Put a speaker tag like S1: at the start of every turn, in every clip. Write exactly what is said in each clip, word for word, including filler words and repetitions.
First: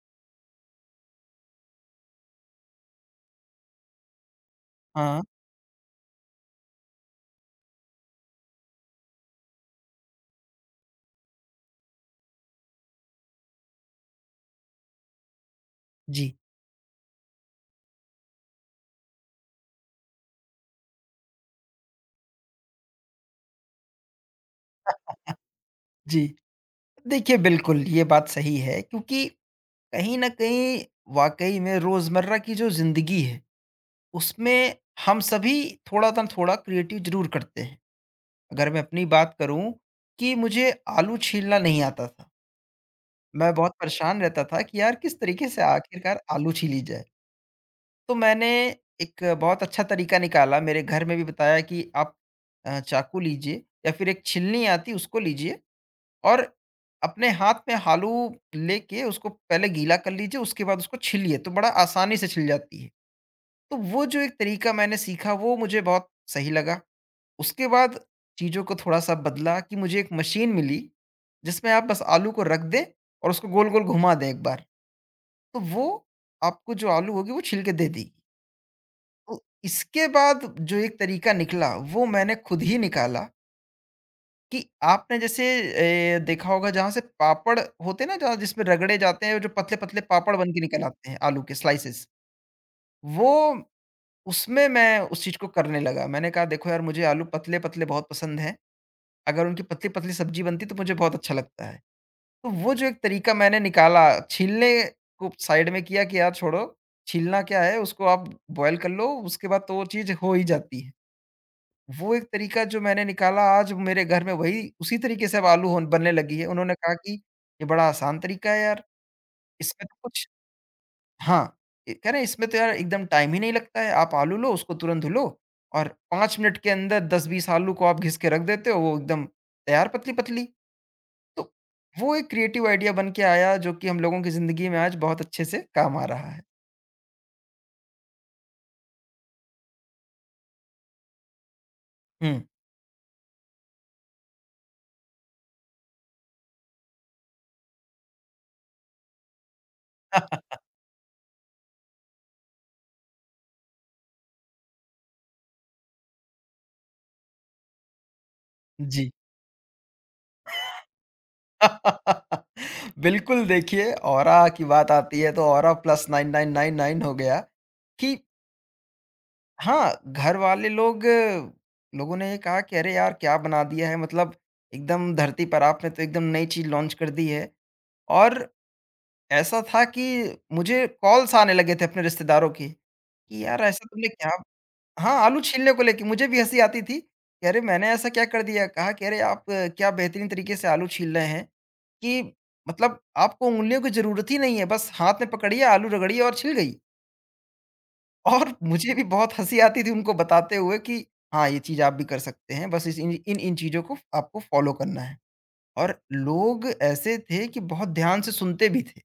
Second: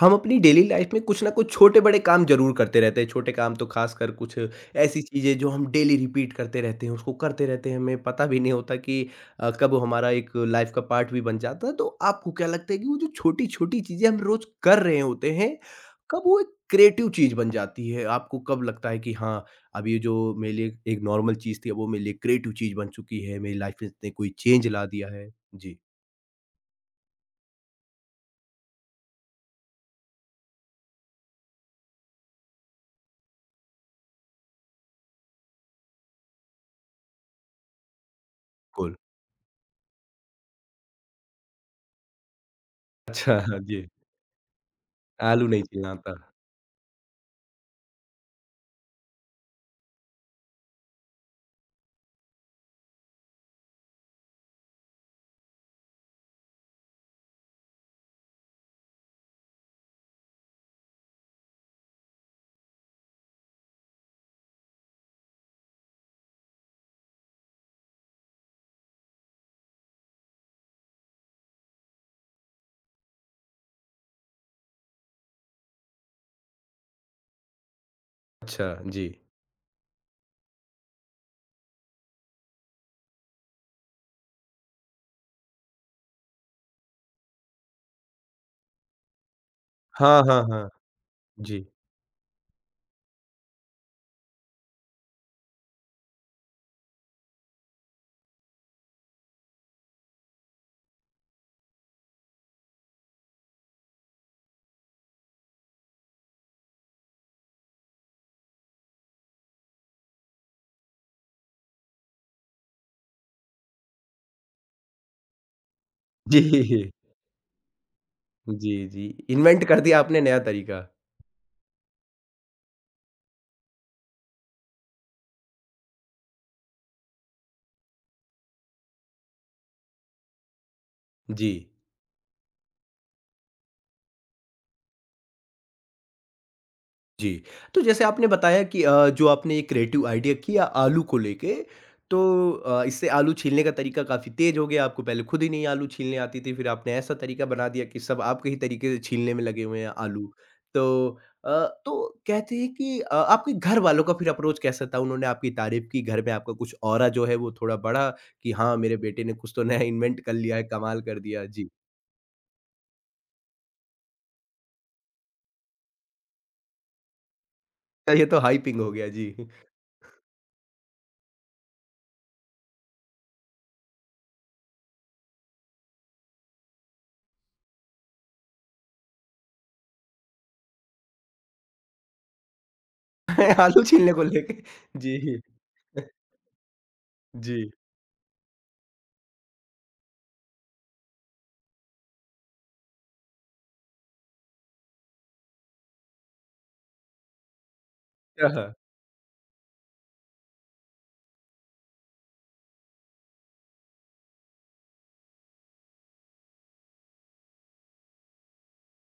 S1: हम अपनी daily life में कुछ ना कुछ छोटे-बड़े काम ज़रूर करते रहते हैं। छोटे काम तो ख़ासकर कुछ ऐसी
S2: हाँ,
S1: चीज़ें जो हम डेली रिपीट करते रहते हैं, उसको करते रहते हैं, हमें पता भी नहीं होता कि अ, कब वो हमारा एक लाइफ का पार्ट भी बन जाता है। तो आपको क्या लगता है कि वो जो छोटी-छोटी चीज़ें हम रोज़ कर रहे होते हैं, कब
S2: जी,
S1: वो एक क्रिएटिव चीज़ बन जाती है? आपको कब लगता है कि हाँ, अब ये जो मेरे लिए एक नॉर्मल चीज़ थी, अब वो मेरे लिए क्रिएटिव चीज़ बन चुकी है, मेरी लाइफ में इसने कोई चेंज ला दिया है? जी,
S2: जी। देखिए, बिल्कुल ये बात सही है क्योंकि कहीं न कहीं वाक़ई में रोज़मर्रा की जो ज़िंदगी है, उसमें हम सभी थोड़ा ना थोड़ा क्रिएटिव ज़रूर करते हैं। अगर मैं
S1: बिल्कुल।
S2: अपनी बात करूँ कि मुझे आलू छीलना नहीं आता था।
S1: अच्छा,
S2: मैं
S1: हाँ
S2: बहुत
S1: जी।
S2: परेशान रहता था कि यार किस
S1: आलू
S2: तरीके
S1: नहीं
S2: से
S1: छीलना आता।
S2: आखिरकार आलू छीली जाए। तो मैंने एक बहुत अच्छा तरीका निकाला, मेरे घर में भी बताया कि आप अ, चाकू लीजिए या फिर एक छिलनी आती है उसको लीजिए और अपने हाथ में आलू लेके उसको पहले गीला कर लीजिए, उसके बाद उसको छीलिए, तो बड़ा आसानी से छिल जाती है। तो वो जो एक तरीका मैंने सीखा वो मुझे बहुत सही लगा। उसके बाद चीज़ों को थोड़ा-सा बदला कि मुझे एक मशीन मिली, जिसमें आप बस आलू को रख दें और उसको गोल-गोल घुमा दें एक बार, तो वो आपको जो आलू होगी वो छील के दे देगी।
S1: अच्छा, जी।
S2: तो इसके बाद जो एक तरीका निकला वो मैंने खुद ही निकाला कि आपने जैसे ए, देखा होगा जहाँ से पापड़ होते हैं ना जहाँ जिसमें रगड़े जाते हैं जो पतले पतले
S1: हाँ,
S2: पापड़
S1: हाँ,
S2: बन के
S1: हाँ।
S2: निकल आते हैं आलू के
S1: जी।
S2: स्लाइसेस वो उसमें मैं उस चीज को करने लगा। मैंने कहा देखो यार मुझे आलू पतले पतले बहुत पसंद है, अगर उनकी पतली पतली सब्जी बनती तो मुझे बहुत अच्छा लगता है। तो वो जो एक तरीका मैंने निकाला छीलने को साइड में किया कि यार छोड़ो, छीलना क्या है, उसको आप बॉयल कर लो, उसके बाद तो वो चीज हो ही जाती है। वो एक तरीका जो मैंने निकाला आज मेरे घर में वही उसी तरीके से अब आलू होन बनने लगी
S1: जी,
S2: है। उन्होंने कहा कि ये बड़ा आसान तरीका है यार,
S1: जी, जी। इन्वेंट कर
S2: इसमें तो
S1: दिया आपने
S2: कुछ
S1: नया तरीका।
S2: हाँ, ये कह रहे हैं इसमें तो यार एकदम टाइम ही नहीं लगता है। आप आलू लो, उसको तुरंत धुलो और पाँच मिनट के अंदर दस बीस आलू को आप घिस के रख देते हो, वो एकदम तैयार पतली-पतली।
S1: जी।
S2: तो वो एक क्रिएटिव आइडिया बन के आया जो कि हम लोगों की ज़िंदगी में आज बहुत अच्छे से काम आ रहा है।
S1: जी, तो जैसे आपने बताया कि अ, जो आपने ये क्रिएटिव आइडिया किया आलू को लेके,
S2: हुँ।
S1: तो अ, इससे आलू छीलने का तरीका काफ़ी तेज़ हो गया, आपको पहले खुद ही नहीं आलू छीलने आती थी, फिर आपने ऐसा तरीका बना दिया कि सब आपके ही तरीके से छीलने में लगे हुए हैं आलू। तो अ, तो कहते हैं कि अ, आपके घर वालों का फिर अप्रोच कैसा था? उन्होंने आपकी तारीफ़ की, घर में आपका कुछ ऑरा जो है वो थोड़ा बढ़ा कि हाँ, मेरे
S2: जी।
S1: बेटे ने कुछ तो नया इन्वेंट कर लिया है, कमाल कर दिया। जी,
S2: बिल्कुल देखिए, ऑरा की बात आती है तो aura plus nine nine nine nine हो गया कि
S1: ये तो हाइपिंग हो गया। जी,
S2: हाँ, घरवाले लोग लोगों ने ये कहा कि अरे यार! क्या बना दिया है, मतलब एकदम धरती पर आपने तो एकदम नई चीज़ लॉन्च कर दी है। और ऐसा था कि मुझे कॉल्स आने लगे थे अपने रिश्तेदारों की कि यार
S1: आलू
S2: ऐसा तुमने
S1: छीलने को
S2: क्या,
S1: लेके।
S2: हाँ,
S1: जी।
S2: आलू छीलने को लेके मुझे भी हँसी आती थी कि अरे!
S1: जी।
S2: मैंने ऐसा क्या कर दिया? कहा कि अरे आप अ, क्या बेहतरीन तरीके से आलू छील रहे हैं। कि मतलब आपको उँगलियों की ज़रूरत ही नहीं है, बस हाथ में पकड़िए, आलू रगड़िए और छिल गई। और
S1: अच्छा,
S2: मुझे भी बहुत हँसी आती थी उनको बताते हुए कि हाँ, ये चीज़ आप भी कर सकते हैं, बस इस इन इन-इन चीज़ों को आपको फ़ॉलो करना है। और लोग ऐसे थे कि बहुत ध्यान से सुनते भी थे।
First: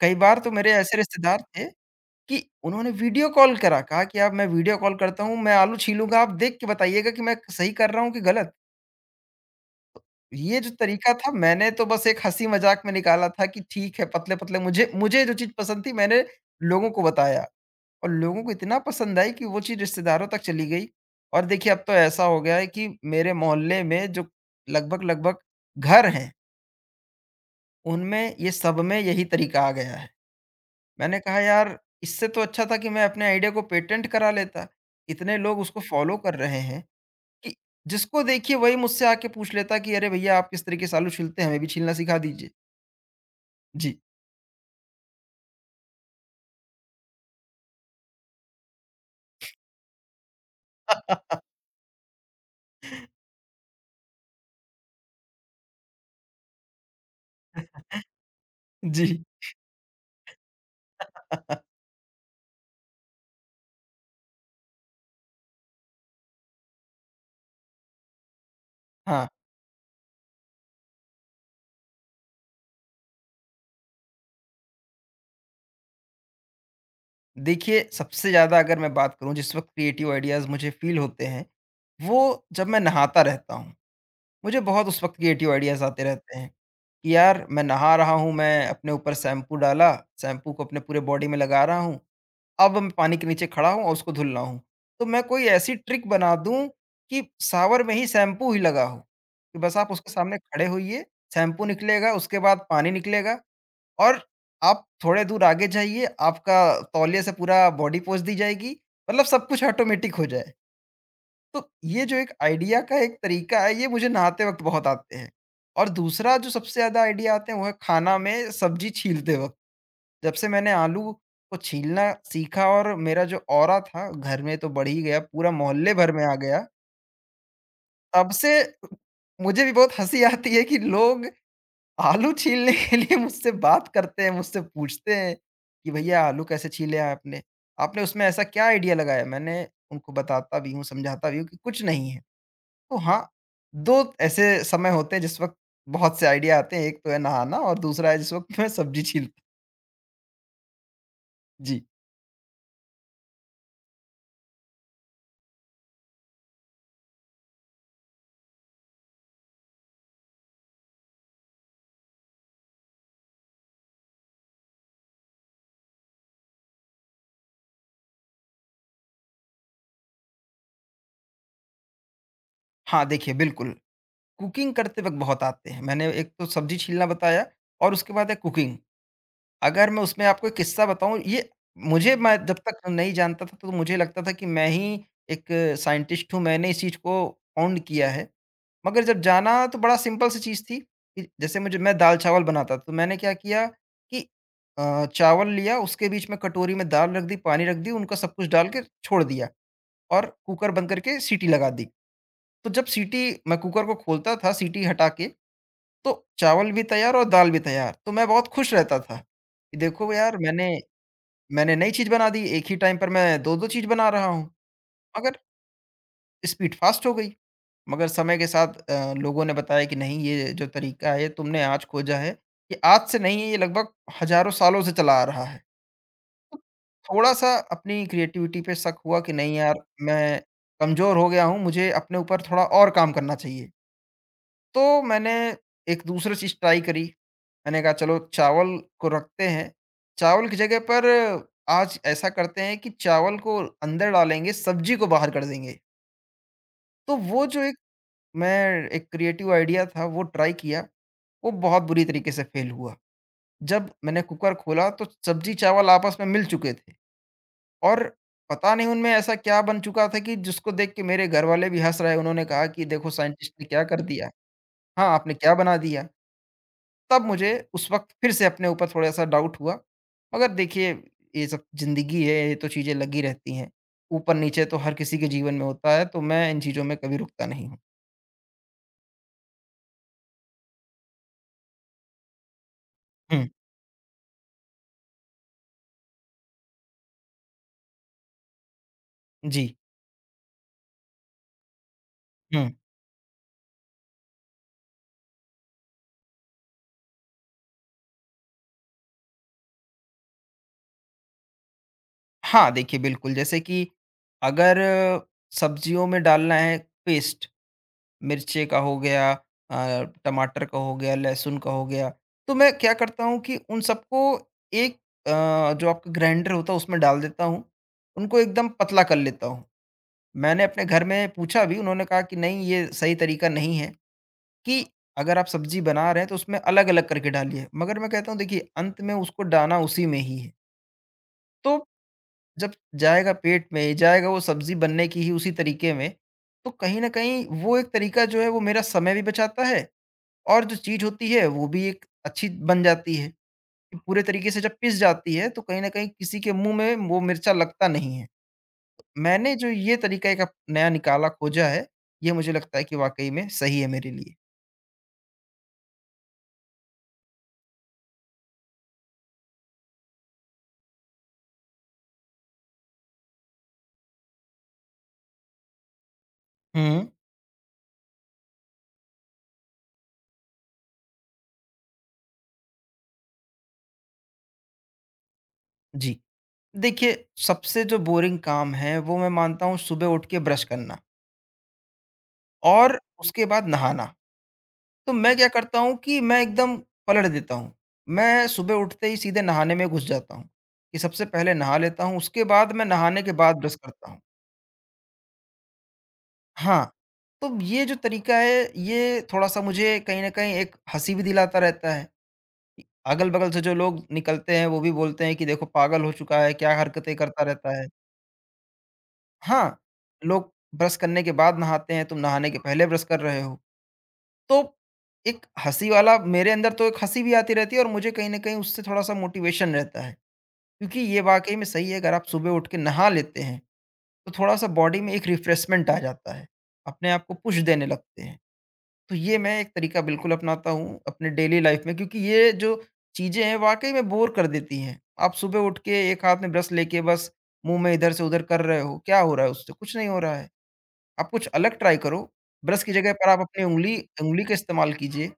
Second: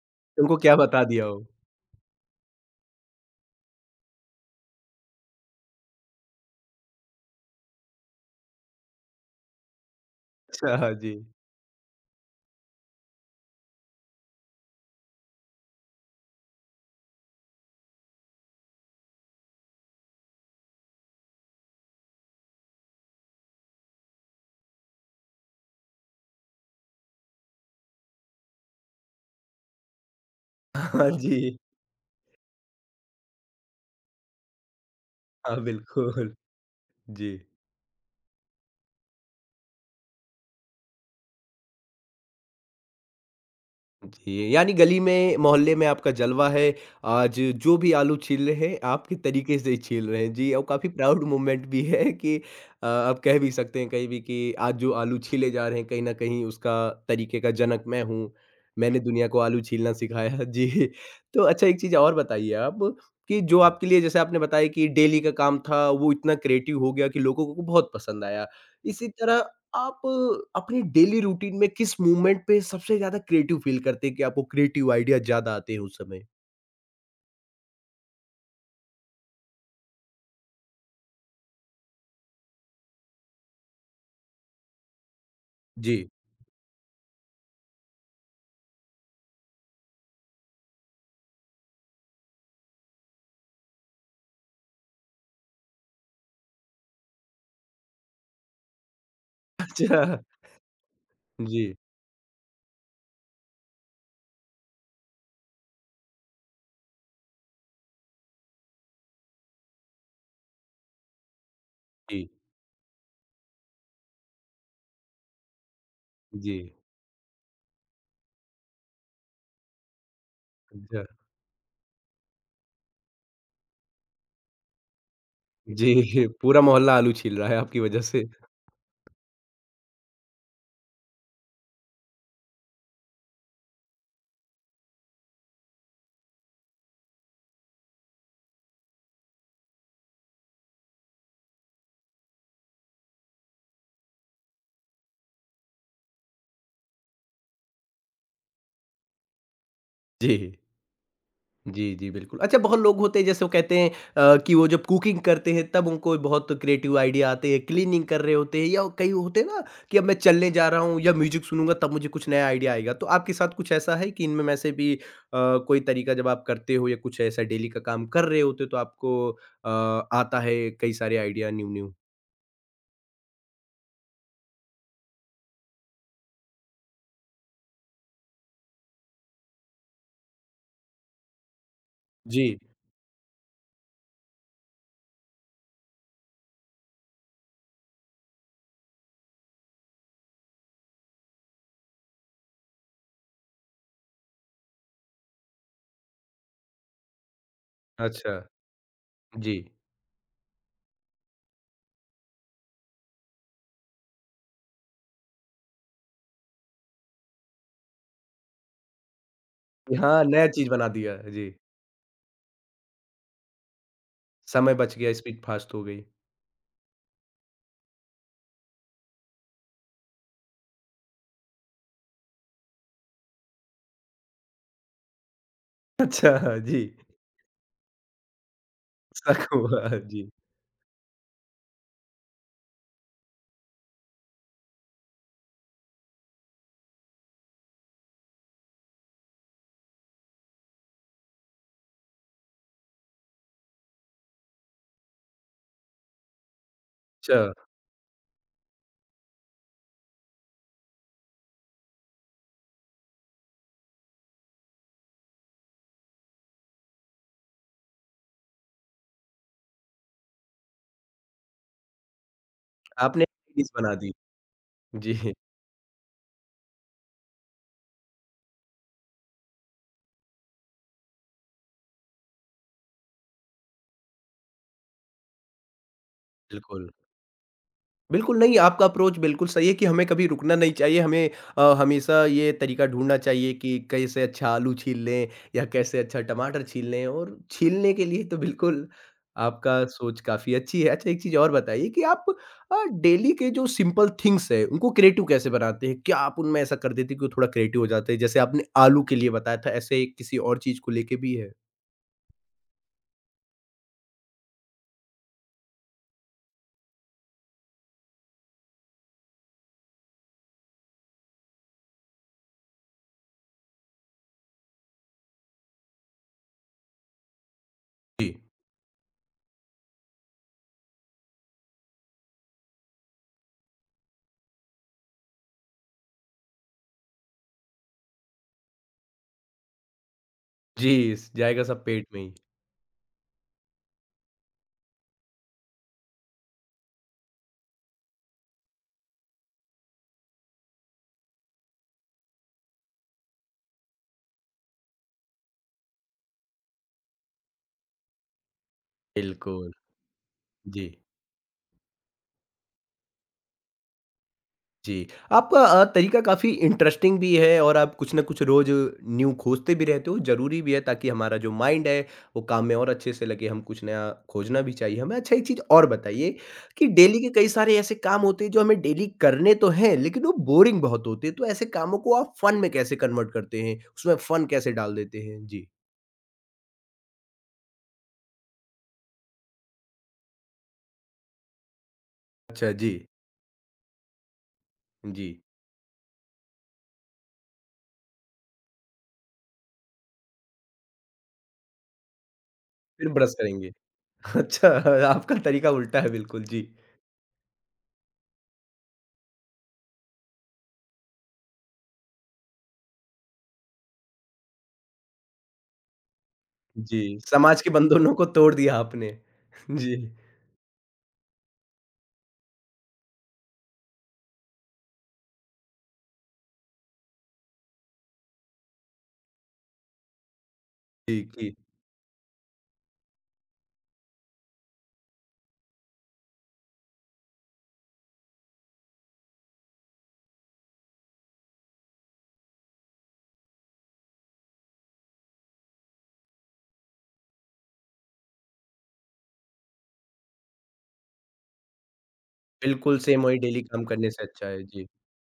S2: कई बार तो
S1: तुमको
S2: मेरे
S1: क्या
S2: ऐसे
S1: बता दिया वो?
S2: रिश्तेदार थे कि उन्होंने वीडियो कॉल करा, कहा कि आप मैं वीडियो कॉल करता हूँ, मैं आलू छीलूँगा, आप देख के बताइएगा कि मैं सही कर रहा हूँ कि गलत। ये जो
S1: अच्छा, हाँ
S2: तरीका
S1: जी।
S2: था मैंने तो बस एक हँसी मज़ाक में निकाला था कि ठीक है पतले-पतले मुझे मुझे जो चीज़ पसंद थी मैंने लोगों को बताया और लोगों को इतना पसंद आई कि वो चीज़ रिश्तेदारों तक चली गई। और देखिए अब तो ऐसा हो गया है कि मेरे मोहल्ले में जो लगभग-लगभग घर हैं, उनमें ये सब में यही तरीका आ गया है।
S1: हाँ
S2: मैंने कहा
S1: जी।
S2: यार इससे तो अच्छा था कि मैं अपने आइडिया को पेटेंट करा लेता। इतने
S1: हाँ,
S2: लोग उसको फ़ॉलो
S1: बिल्कुल।
S2: कर रहे हैं
S1: जी।
S2: कि जिसको देखिए वही मुझसे आके पूछ लेता कि अरे भैया आप किस तरीके से आलू छीलते हैं? हमें भी छीलना सिखा दीजिए। जी।
S1: जी, यानी गली में, मोहल्ले में आपका जलवा है। आज जो भी आलू छील रहे हैं, आपके तरीके से ही छील रहे हैं। जी, और काफ़ी प्राउड मोमेंट भी है कि अ, आप कह भी सकते हैं कहीं भी कि आज जो आलू छीले जा रहे हैं, कहीं न कहीं उसका तरीके का जनक मैं हूँ। मैंने
S2: जी।
S1: दुनिया को आलू छीलना सिखाया। जी, तो अच्छा एक चीज़ और बताइए आप कि जो आपके लिए जैसे आपने बताया कि डेली का काम था, वो इतना क्रिएटिव हो गया कि लोगों को बहुत पसंद आया। इसी
S2: हाँ,
S1: तरह आप अपनी डेली रूटीन में किस मूवमेंट पे सबसे ज़्यादा क्रिएटिव फ़ील करते हैं कि आपको क्रिएटिव आइडिया ज़्यादा आते हैं उस समय?
S2: देखिए सबसे ज़्यादा अगर मैं बात करूँ जिस वक़्त क्रिएटिव आइडियाज़ मुझे फ़ील होते हैं, वो जब मैं नहाता रहता हूँ। मुझे बहुत उस वक़्त क्रिएटिव आइडियाज़
S1: जी।
S2: आते रहते हैं कि यार मैं नहा रहा हूँ, मैं अपने ऊपर शैम्पू डाला, शैम्पू को अपने पूरे बॉडी में लगा रहा हूँ, अब मैं पानी के नीचे खड़ा हूँ और उसको धुल रहा हूँ। तो मैं कोई ऐसी ट्रिक बना दूँ कि शावर में ही शैम्पू ही लगा हो, कि बस आप
S1: अच्छा।
S2: उसके सामने खड़े होइए, शैम्पू
S1: जी,
S2: निकलेगा, उसके बाद पानी निकलेगा और आप थोड़े दूर आगे जाइए, आपका तौलिये से पूरा बॉडी पोंछ दी जाएगी, मतलब सब कुछ ऑटोमेटिक हो जाए। तो ये जो
S1: जी,
S2: एक आइडिया का एक तरीका है, ये मुझे नहाते वक़्त बहुत आते हैं। और दूसरा जो
S1: जी।
S2: सबसे ज़्यादा आइडिया आते हैं, वो है खाना में सब्ज़ी छीलते वक़्त। जब से मैंने
S1: अच्छा।
S2: आलू को छीलना सीखा और मेरा जो औरा था, घर में तो बढ़ ही गया, पूरा मोहल्ले भर में
S1: जी,
S2: आ
S1: पूरा
S2: गया।
S1: मोहल्ला आलू छील रहा है आपकी वजह से।
S2: तब से मुझे भी बहुत हँसी आती है कि लोग आलू छीलने के लिए मुझसे बात करते हैं, मुझसे पूछते हैं कि भैया आलू कैसे छीले आपने? आपने उसमें ऐसा क्या आइडिया लगाया? मैंने उनको बताता भी हूँ, समझाता भी हूँ कि कुछ नहीं है। तो हाँ, दो ऐसे समय होते हैं जिस वक़्त बहुत से आइडिया आते हैं। एक तो है नहाना और दूसरा है जिस वक़्त मैं सब्ज़ी छीलता।
S1: जी।
S2: जी।
S1: जी, जी, बिल्कुल। अच्छा बहुत लोग होते हैं जैसे वो कहते हैं अ, कि वो जब कुकिंग करते हैं तब उनको बहुत क्रिएटिव आइडिया आते हैं, क्लीनिंग कर रहे होते हैं या कई होते हैं ना कि अब मैं चलने जा रहा हूँ या म्यूज़िक सुनूँगा तब मुझे कुछ नया आइडिया आएगा। तो आपके साथ कुछ ऐसा है कि इनमें में से भी अ, कोई तरीका जब आप करते हो या कुछ ऐसा डेली का काम कर रहे होते हो तो आपको अ, आता है कई सारे आइडिया न्यू-न्यू?
S2: हाँ, देखिए बिल्कुल, कुकिंग करते वक़्त बहुत आते हैं। मैंने एक तो सब्ज़ी छीलना बताया और उसके बाद है कुकिंग। अगर मैं उसमें आपको एक किस्सा बताऊँ, ये मुझे मैं
S1: जी।
S2: जब तक नहीं जानता था तो मुझे लगता था कि मैं ही एक साइंटिस्ट हूँ, मैंने इस चीज़ को फाउंड किया है। मगर जब जाना तो बड़ा सिंपल सी चीज़ थी कि जैसे मुझे मैं दाल-चावल बनाता था, तो मैंने क्या किया कि अ, चावल लिया उसके बीच में कटोरी में दाल रख दी, पानी रख दी, उनका
S1: अच्छा,
S2: सब कुछ डाल के छोड़ दिया
S1: जी।
S2: और कुकर बंद करके सीटी लगा दी। तो जब सीटी मैं कुकर को खोलता था सीटी हटा के तो चावल भी तैयार और दाल भी तैयार। तो मैं बहुत खुश रहता था कि
S1: कि
S2: देखो
S1: हाँ,
S2: यार
S1: नया चीज़
S2: मैंने
S1: बना दिया। जी,
S2: मैंने नई चीज़ बना दी, एक ही टाइम पर मैं दो दो चीज़ बना रहा हूँ,
S1: समय बच गया,
S2: मगर
S1: स्पीड फ़ास्ट हो गई।
S2: स्पीड फ़ास्ट हो गई। मगर समय के साथ अ, लोगों ने बताया कि नहीं ये जो तरीका है, ये तुमने आज खोजा है, ये आज से नहीं है, ये लगभग हज़ारों सालों से चला आ रहा है।
S1: अच्छा,
S2: तो
S1: जी,
S2: थोड़ा-सा अपनी क्रिएटिविटी पे शक हुआ कि
S1: शक
S2: नहीं यार,
S1: हुआ। जी,
S2: मैं कमज़ोर हो गया हूँ, मुझे अपने ऊपर थोड़ा और काम करना चाहिए। तो मैंने एक दूसरी चीज़ ट्राई करी। मैंने कहा चलो चावल को रखते हैं। चावल की जगह पर आज ऐसा करते हैं कि चावल को अंदर डालेंगे, सब्ज़ी को बाहर कर देंगे। तो वो
S1: अच्छा।
S2: जो एक मैं एक क्रिएटिव आइडिया था वो ट्राई किया, वो बहुत बुरी तरीके से फ़ेल हुआ। जब मैंने कुकर खोला तो सब्ज़ी चावल आपस में मिल चुके थे और पता नहीं उनमें ऐसा क्या बन चुका था कि जिसको देख के मेरे घर वाले भी हँस रहे हैं। उन्होंने कहा कि देखो
S1: आपने
S2: साइंटिस्ट
S1: एक
S2: ने
S1: डिश
S2: क्या
S1: बना
S2: कर
S1: दी।
S2: दिया। हाँ,
S1: जी।
S2: आपने क्या बना दिया। तब मुझे उस वक़्त फिर से अपने ऊपर थोड़ा-सा डाउट हुआ। मगर देखिए, ये सब ज़िंदगी है, ये तो चीज़ें लगी रहती हैं। ऊपर-नीचे तो हर किसी के जीवन में होता है, तो मैं इन चीज़ों
S1: बिल्कुल।
S2: में कभी रुकता नहीं हूँ।
S1: बिल्कुल, नहीं आपका अप्रोच बिल्कुल सही है कि हमें कभी रुकना नहीं चाहिए, हमें अ, हमेशा ये तरीका ढूँढना
S2: हुँ,
S1: चाहिए कि कैसे अच्छा आलू छील लें या कैसे अच्छा टमाटर छील लें और छीलने के लिए तो बिल्कुल
S2: जी,
S1: आपका सोच काफ़ी अच्छी है। अच्छा एक चीज़ और बताइए कि आप
S2: हुँ।
S1: अ, डेली के जो सिंपल थिंग्स हैं, उनको क्रिएटिव कैसे बनाते हैं? क्या आप उनमें ऐसा कर देते हैं कि वो थोड़ा क्रिएटिव हो जाते हैं? जैसे आपने आलू के लिए बताया था, ऐसे किसी और चीज़ को लेके भी है?
S2: हाँ, देखिए बिल्कुल, जैसे कि अगर सब्जियों में डालना है पेस्ट, मिर्ची का हो गया, अ, टमाटर का हो गया, लहसुन का हो गया, तो मैं क्या करता हूँ कि उन सबको एक अ, जो आपका ग्राइंडर होता है उसमें डाल देता हूँ।
S1: जी।
S2: उनको एकदम पतला कर लेता हूँ। मैंने अपने घर में पूछा भी, उन्होंने कहा कि नहीं ये सही तरीका नहीं है, कि अगर आप सब्ज़ी बना रहे हैं तो उसमें अलग-अलग करके डालिए। मगर मैं कहता हूँ देखिए अंत में उसको डालना उसी में ही है।
S1: जी, स जाएगा सब
S2: तो
S1: पेट में ही।
S2: जब जाएगा पेट में, जाएगा वो सब्ज़ी बनने की ही उसी तरीके में, तो कहीं न कहीं वो एक तरीका जो है वो मेरा समय भी बचाता है और जो चीज़ होती है वो भी एक अच्छी बन जाती है। कि पूरे तरीके से जब पिस जाती है तो कहीं न कहीं किसी के मुँह में वो मिर्चा लगता नहीं है। मैंने जो
S1: बिल्कुल।
S2: ये तरीका एक अप
S1: जी,
S2: नया निकाला, खोजा है, ये मुझे लगता है कि वाक़ई में सही है मेरे लिए।
S1: जी। आपका अ, तरीका काफ़ी इंटरेस्टिंग भी है और आप कुछ न कुछ रोज़ न्यू खोजते भी रहते हो, ज़रूरी भी है ताकि हमारा जो माइंड है, वो काम में और अच्छे से लगे, हम कुछ नया खोजना भी चाहिए हमें। अच्छा एक चीज़ और बताइए कि
S2: हुँ।
S1: डेली के कई सारे ऐसे काम होते हैं जो हमें डेली करने तो हैं, लेकिन वो बोरिंग बहुत होते हैं, तो ऐसे कामों को आप फ़न में कैसे कन्वर्ट करते हैं? उसमें फ़न कैसे डाल देते हैं? जी।
S2: जी। देखिए, सबसे जो बोरिंग काम है, वो मैं मानता हूँ सुबह उठ के ब्रश करना
S1: अच्छा, जी,
S2: और उसके बाद नहाना। तो
S1: जी।
S2: मैं क्या करता हूँ कि मैं एकदम पलट देता हूँ। मैं सुबह उठते ही सीधे नहाने में घुस जाता हूँ, कि सबसे पहले नहा लेता हूँ, उसके बाद मैं
S1: फिर
S2: नहाने के
S1: ब्रश
S2: बाद
S1: करेंगे।
S2: ब्रश करता हूँ।
S1: अच्छा, आपका तरीका उल्टा है बिल्कुल, जी।
S2: हाँ, तो ये जो तरीका है, ये थोड़ा-सा मुझे कहीं न कहीं एक हँसी भी दिलाता रहता है। अगल-बगल से जो लोग निकलते हैं, वो भी बोलते हैं कि देखो पागल हो चुका है, क्या हरकतें
S1: जी,
S2: करता
S1: समाज के
S2: रहता है।
S1: बंधनों को तोड़ दिया आपने।
S2: हाँ,
S1: जी,
S2: लोग ब्रश करने के बाद नहाते हैं, तुम नहाने के पहले ब्रश कर रहे हो। तो एक हँसी वाला मेरे अंदर तो एक हँसी भी आती रहती है और मुझे कहीं न कहीं उससे थोड़ा-सा मोटिवेशन रहता है। क्योंकि
S1: जी,
S2: ये
S1: जी।
S2: वाक़ई में सही है, अगर आप सुबह उठ के नहा लेते हैं, तो थोड़ा-सा बॉडी में एक रिफ्रेशमेंट आ जाता है। अपने आप को पुश देने लगते हैं। तो ये मैं एक तरीका बिल्कुल अपनाता हूँ अपने डेली लाइफ में क्योंकि ये जो चीज़ें हैं वाक़ई में बोर कर देती हैं। आप सुबह उठ के एक हाथ में ब्रश लेके बस मुँह में इधर से उधर कर रहे हो, क्या हो रहा है उससे? कुछ नहीं हो रहा है। आप कुछ अलग ट्राई करो, ब्रश की
S1: बिल्कुल
S2: जगह
S1: सेम
S2: पर
S1: वही
S2: आप
S1: डेली
S2: अपनी
S1: काम
S2: उँगली
S1: करने से
S2: उँगली
S1: अच्छा
S2: का
S1: है। जी,
S2: इस्तेमाल कीजिए,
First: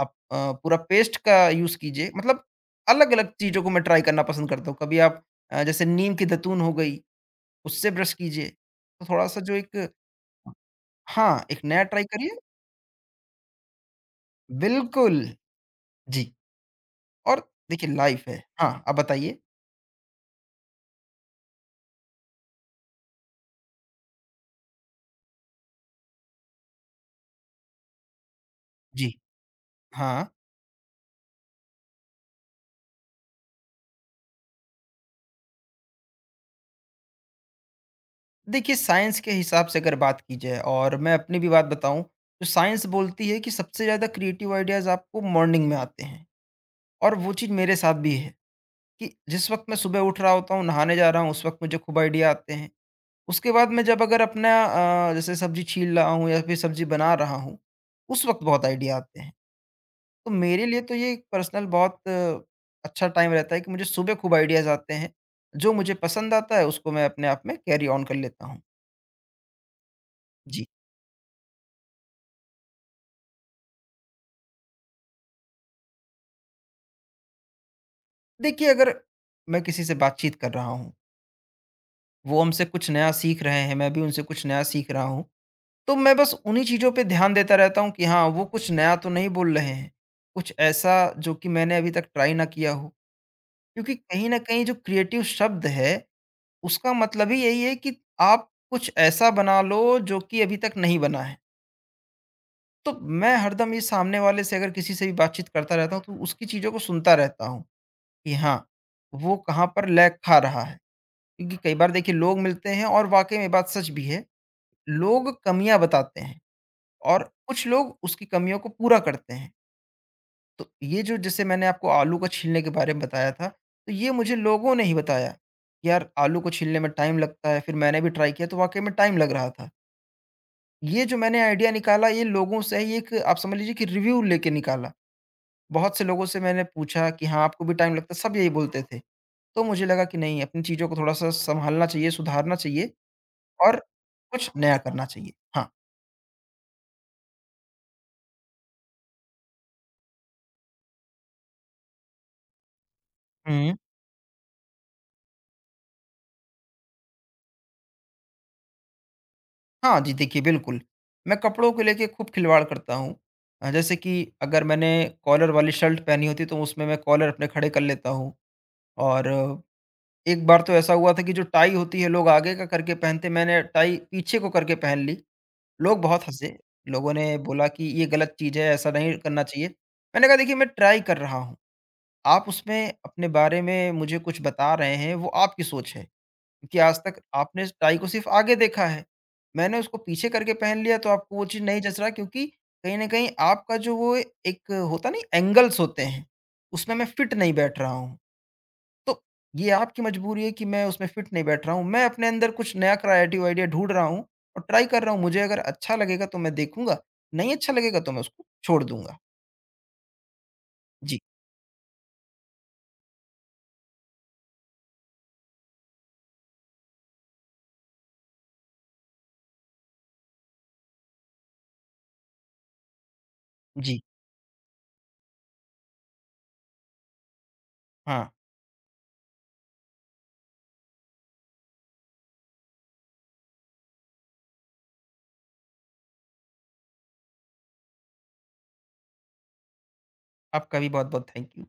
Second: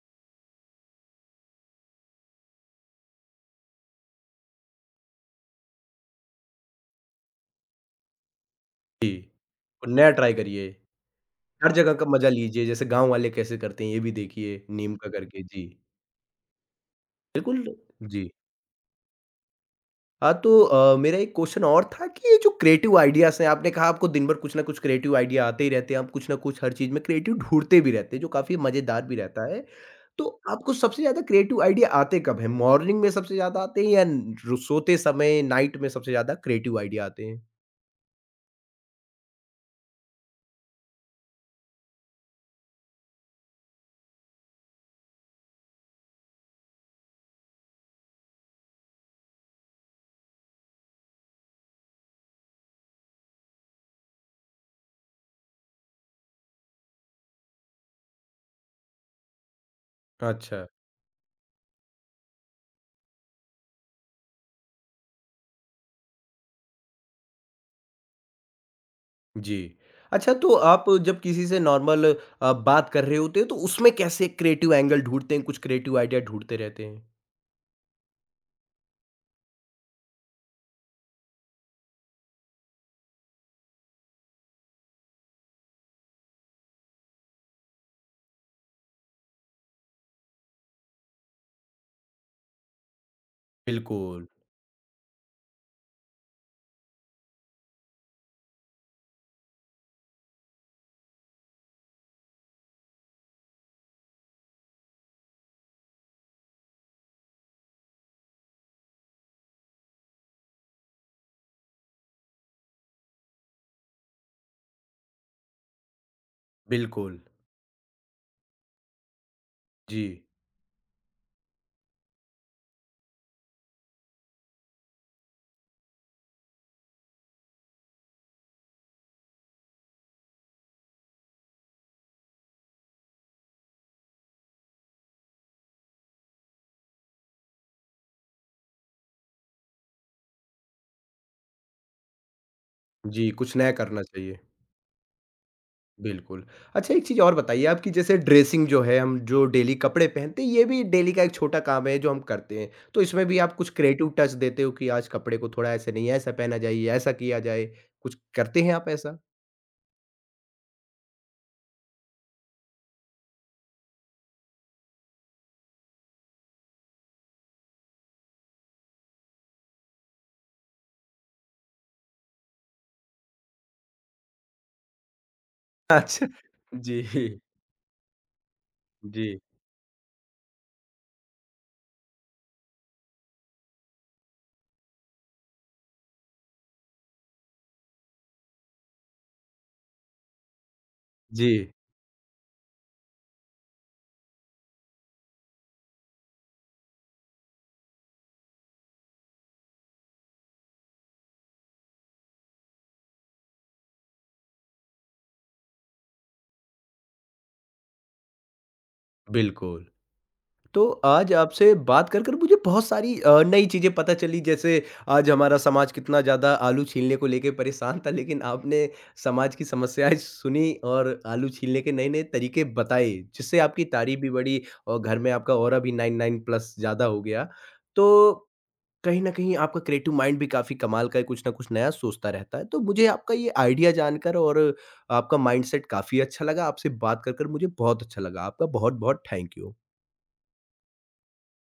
S2: आप अ, पूरा पेस्ट का यूज़ कीजिए मतलब अलग-अलग चीज़ों को मैं ट्राई करना पसंद करता हूँ। कभी आप अ, जैसे नीम की दतून हो गई, उससे ब्रश कीजिए। तो
S1: जी।
S2: थोड़ा-सा जो
S1: और
S2: एक
S1: नया ट्राई करिए,
S2: हाँ, एक
S1: हर
S2: नया
S1: जगह
S2: ट्राई
S1: का मज़ा
S2: करिए
S1: लीजिए, जैसे गाँव वाले कैसे करते हैं ये भी देखिए नीम का
S2: बिल्कुल।
S1: करके। जी,
S2: जी। और
S1: बिल्कुल
S2: देखिए लाइफ
S1: जी।
S2: है। हाँ, आप बताइए?
S1: हाँ, तो अ, मेरा एक क्वेश्चन और था कि ये जो क्रिएटिव आइडियाज़ हैं, आपने कहा आपको दिन भर कुछ ना कुछ क्रिएटिव आइडिया आते ही रहते हैं, आप कुछ ना कुछ हर चीज़ में क्रिएटिव ढूँढते भी रहते हैं, जो काफ़ी मज़ेदार
S2: जी,
S1: भी रहता है। तो
S2: हाँ।
S1: आपको सबसे ज़्यादा क्रिएटिव आइडिया आते कब हैं? मॉर्निंग में सबसे ज़्यादा आते हैं या न रु सोते समय नाइट में सबसे ज़्यादा क्रिएटिव आइडिया आते हैं?
S2: देखिए साइंस के हिसाब से अगर बात की जाए और मैं अपनी भी बात बताऊँ, तो साइंस बोलती है कि सबसे ज़्यादा क्रिएटिव आइडियाज़ आपको मॉर्निंग में आते हैं और वो चीज़ मेरे साथ भी है कि जिस वक़्त मैं सुबह उठ रहा होता हूँ, नहाने जा रहा हूँ, उस वक़्त मुझे खूब आइडिया आते हैं। उसके बाद मैं जब अगर अपना अ, जैसे सब्ज़ी छील रहा हूँ या फिर सब्ज़ी बना रहा हूँ, उस वक़्त बहुत आइडिया आते हैं। तो
S1: अच्छा,
S2: मेरे लिए तो ये पर्सनल बहुत अ, अच्छा टाइम रहता है कि मुझे सुबह खूब आइडियाज़ आते हैं। जो मुझे पसंद आता है उसको मैं अपने आप में कैरी ऑन कर लेता हूँ।
S1: जी। अच्छा, तो
S2: जी।
S1: आप जब किसी से नॉर्मल अ, बात कर रहे होते हो, तो उसमें कैसे क्रिएटिव एंगल ढूँढते हैं, कुछ क्रिएटिव आइडिया ढूँढते रहते हैं?
S2: देखिए अगर मैं किसी से बातचीत कर रहा हूँ, वो हमसे कुछ नया सीख रहे हैं, मैं भी उनसे कुछ नया सीख रहा हूँ, तो मैं बस उन्हीं चीज़ों पे ध्यान देता रहता हूँ कि हाँ, वो कुछ नया तो नहीं बोल रहे हैं। कुछ ऐसा जो कि मैंने अभी तक ट्राई ना किया हो। क्योंकि
S1: बिल्कुल,
S2: कहीं न कहीं जो क्रिएटिव शब्द है, उसका मतलब ही यही है कि आप कुछ ऐसा बना लो जो कि अभी तक नहीं बना है। तो मैं हरदम ये सामने वाले से अगर किसी से भी बातचीत करता रहता हूँ, तो उसकी चीज़ों को सुनता रहता हूँ कि हाँ, वो कहाँ पर लैग खा रहा है। क्योंकि कई बार देखिए लोग मिलते हैं और वाक़ई में ये बात सच भी है, लोग कमियाँ बताते हैं
S1: बिल्कुल।
S2: और कुछ लोग उसकी कमियों को पूरा करते हैं।
S1: जी।
S2: तो ये जो जैसे मैंने आपको आलू को छीलने के बारे में बताया था, तो ये मुझे लोगों ने ही बताया। यार आलू को छीलने में टाइम लगता है, फिर मैंने भी ट्राई किया तो वाक़ई में टाइम लग रहा था। ये जो मैंने आइडिया निकाला ये लोगों से ही एक आप समझ लीजिए कि रिव्यू लेके निकाला। बहुत से लोगों से मैंने पूछा कि हाँ, आपको भी टाइम लगता है, सब यही बोलते थे। तो मुझे लगा कि नहीं, अपनी चीज़ों को थोड़ा-सा सँभालना चाहिए, सुधारना चाहिए
S1: जी, कुछ नया
S2: और
S1: करना चाहिए।
S2: कुछ नया करना चाहिए। हाँ।
S1: बिल्कुल। अच्छा एक चीज़ और बताइए आप कि जैसे ड्रेसिंग जो है हम जो डेली कपड़े पहनते हैं ये भी डेली का एक छोटा काम है जो हम करते हैं। तो इसमें भी आप कुछ
S2: हुँ।
S1: क्रिएटिव टच देते हो कि आज कपड़े को थोड़ा ऐसे नहीं ऐसा पहना जाए, ऐसा किया जाए, कुछ करते हैं आप ऐसा?
S2: हाँ जी, देखिए बिल्कुल, मैं कपड़ों को लेके खूब खिलवाड़ करता हूँ। अ, जैसे कि अगर मैंने कॉलर वाली शर्ट पहनी होती तो उसमें मैं कॉलर अपने खड़े कर लेता हूँ और अ, एक बार तो ऐसा हुआ था कि जो टाई होती है, लोग आगे का करके पहनते, मैंने टाई पीछे को करके पहन ली। लोग
S1: अच्छा।
S2: बहुत हँसे,
S1: जी,
S2: लोगों ने बोला कि ये गलत चीज़ है, ऐसा नहीं
S1: जी,
S2: करना चाहिए। मैंने कहा देखिए मैं ट्राई कर रहा हूँ, आप उसमें अपने बारे में मुझे कुछ बता रहे हैं वो आपकी सोच है, क्योंकि आज तक आपने इस टाई को सिर्फ़ आगे देखा है। मैंने उसको पीछे करके पहन लिया तो आपको वो
S1: जी।
S2: चीज़ नहीं जँच रहा क्योंकि कहीं न कहीं आपका जो वो एक होता नहीं एंगल्स होते हैं, उसमें मैं फिट नहीं बैठ रहा हूँ। तो ये आपकी मजबूरी है कि मैं उसमें फिट नहीं बैठ रहा हूँ। मैं अपने अंदर कुछ नया क्रिएटिव आइडिया ढूँढ रहा हूँ और ट्राई कर रहा हूँ। मुझे अगर अच्छा लगेगा तो मैं देखूँगा, नहीं अच्छा लगेगा तो मैं उसको छोड़ दूँगा।
S1: बिल्कुल। तो
S2: जी,
S1: आज आपसे बात कर कर मुझे बहुत सारी अ, नई चीज़ें पता चली जैसे आज हमारा समाज कितना ज़्यादा आलू छीलने को लेके परेशान था लेकिन आपने समाज की समस्याएं सुनी और आलू छीलने के नए नए तरीके बताए जिससे आपकी
S2: जी।
S1: तारीफ भी बढ़ी और घर में आपका ऑरा भी नाइन नाइन प्लस ज़्यादा हो गया
S2: हाँ,
S1: तो कहीं ना कहीं आपका क्रिएटिव माइंड भी काफ़ी कमाल का है कुछ ना कुछ नया सोचता रहता है तो मुझे आपका ये आइडिया जानकर और आपका माइंडसेट काफ़ी अच्छा लगा आपसे बात कर कर मुझे बहुत अच्छा लगा आपका बहुत बहुत थैंक यू
S2: आपका भी बहुत-बहुत थैंक यू।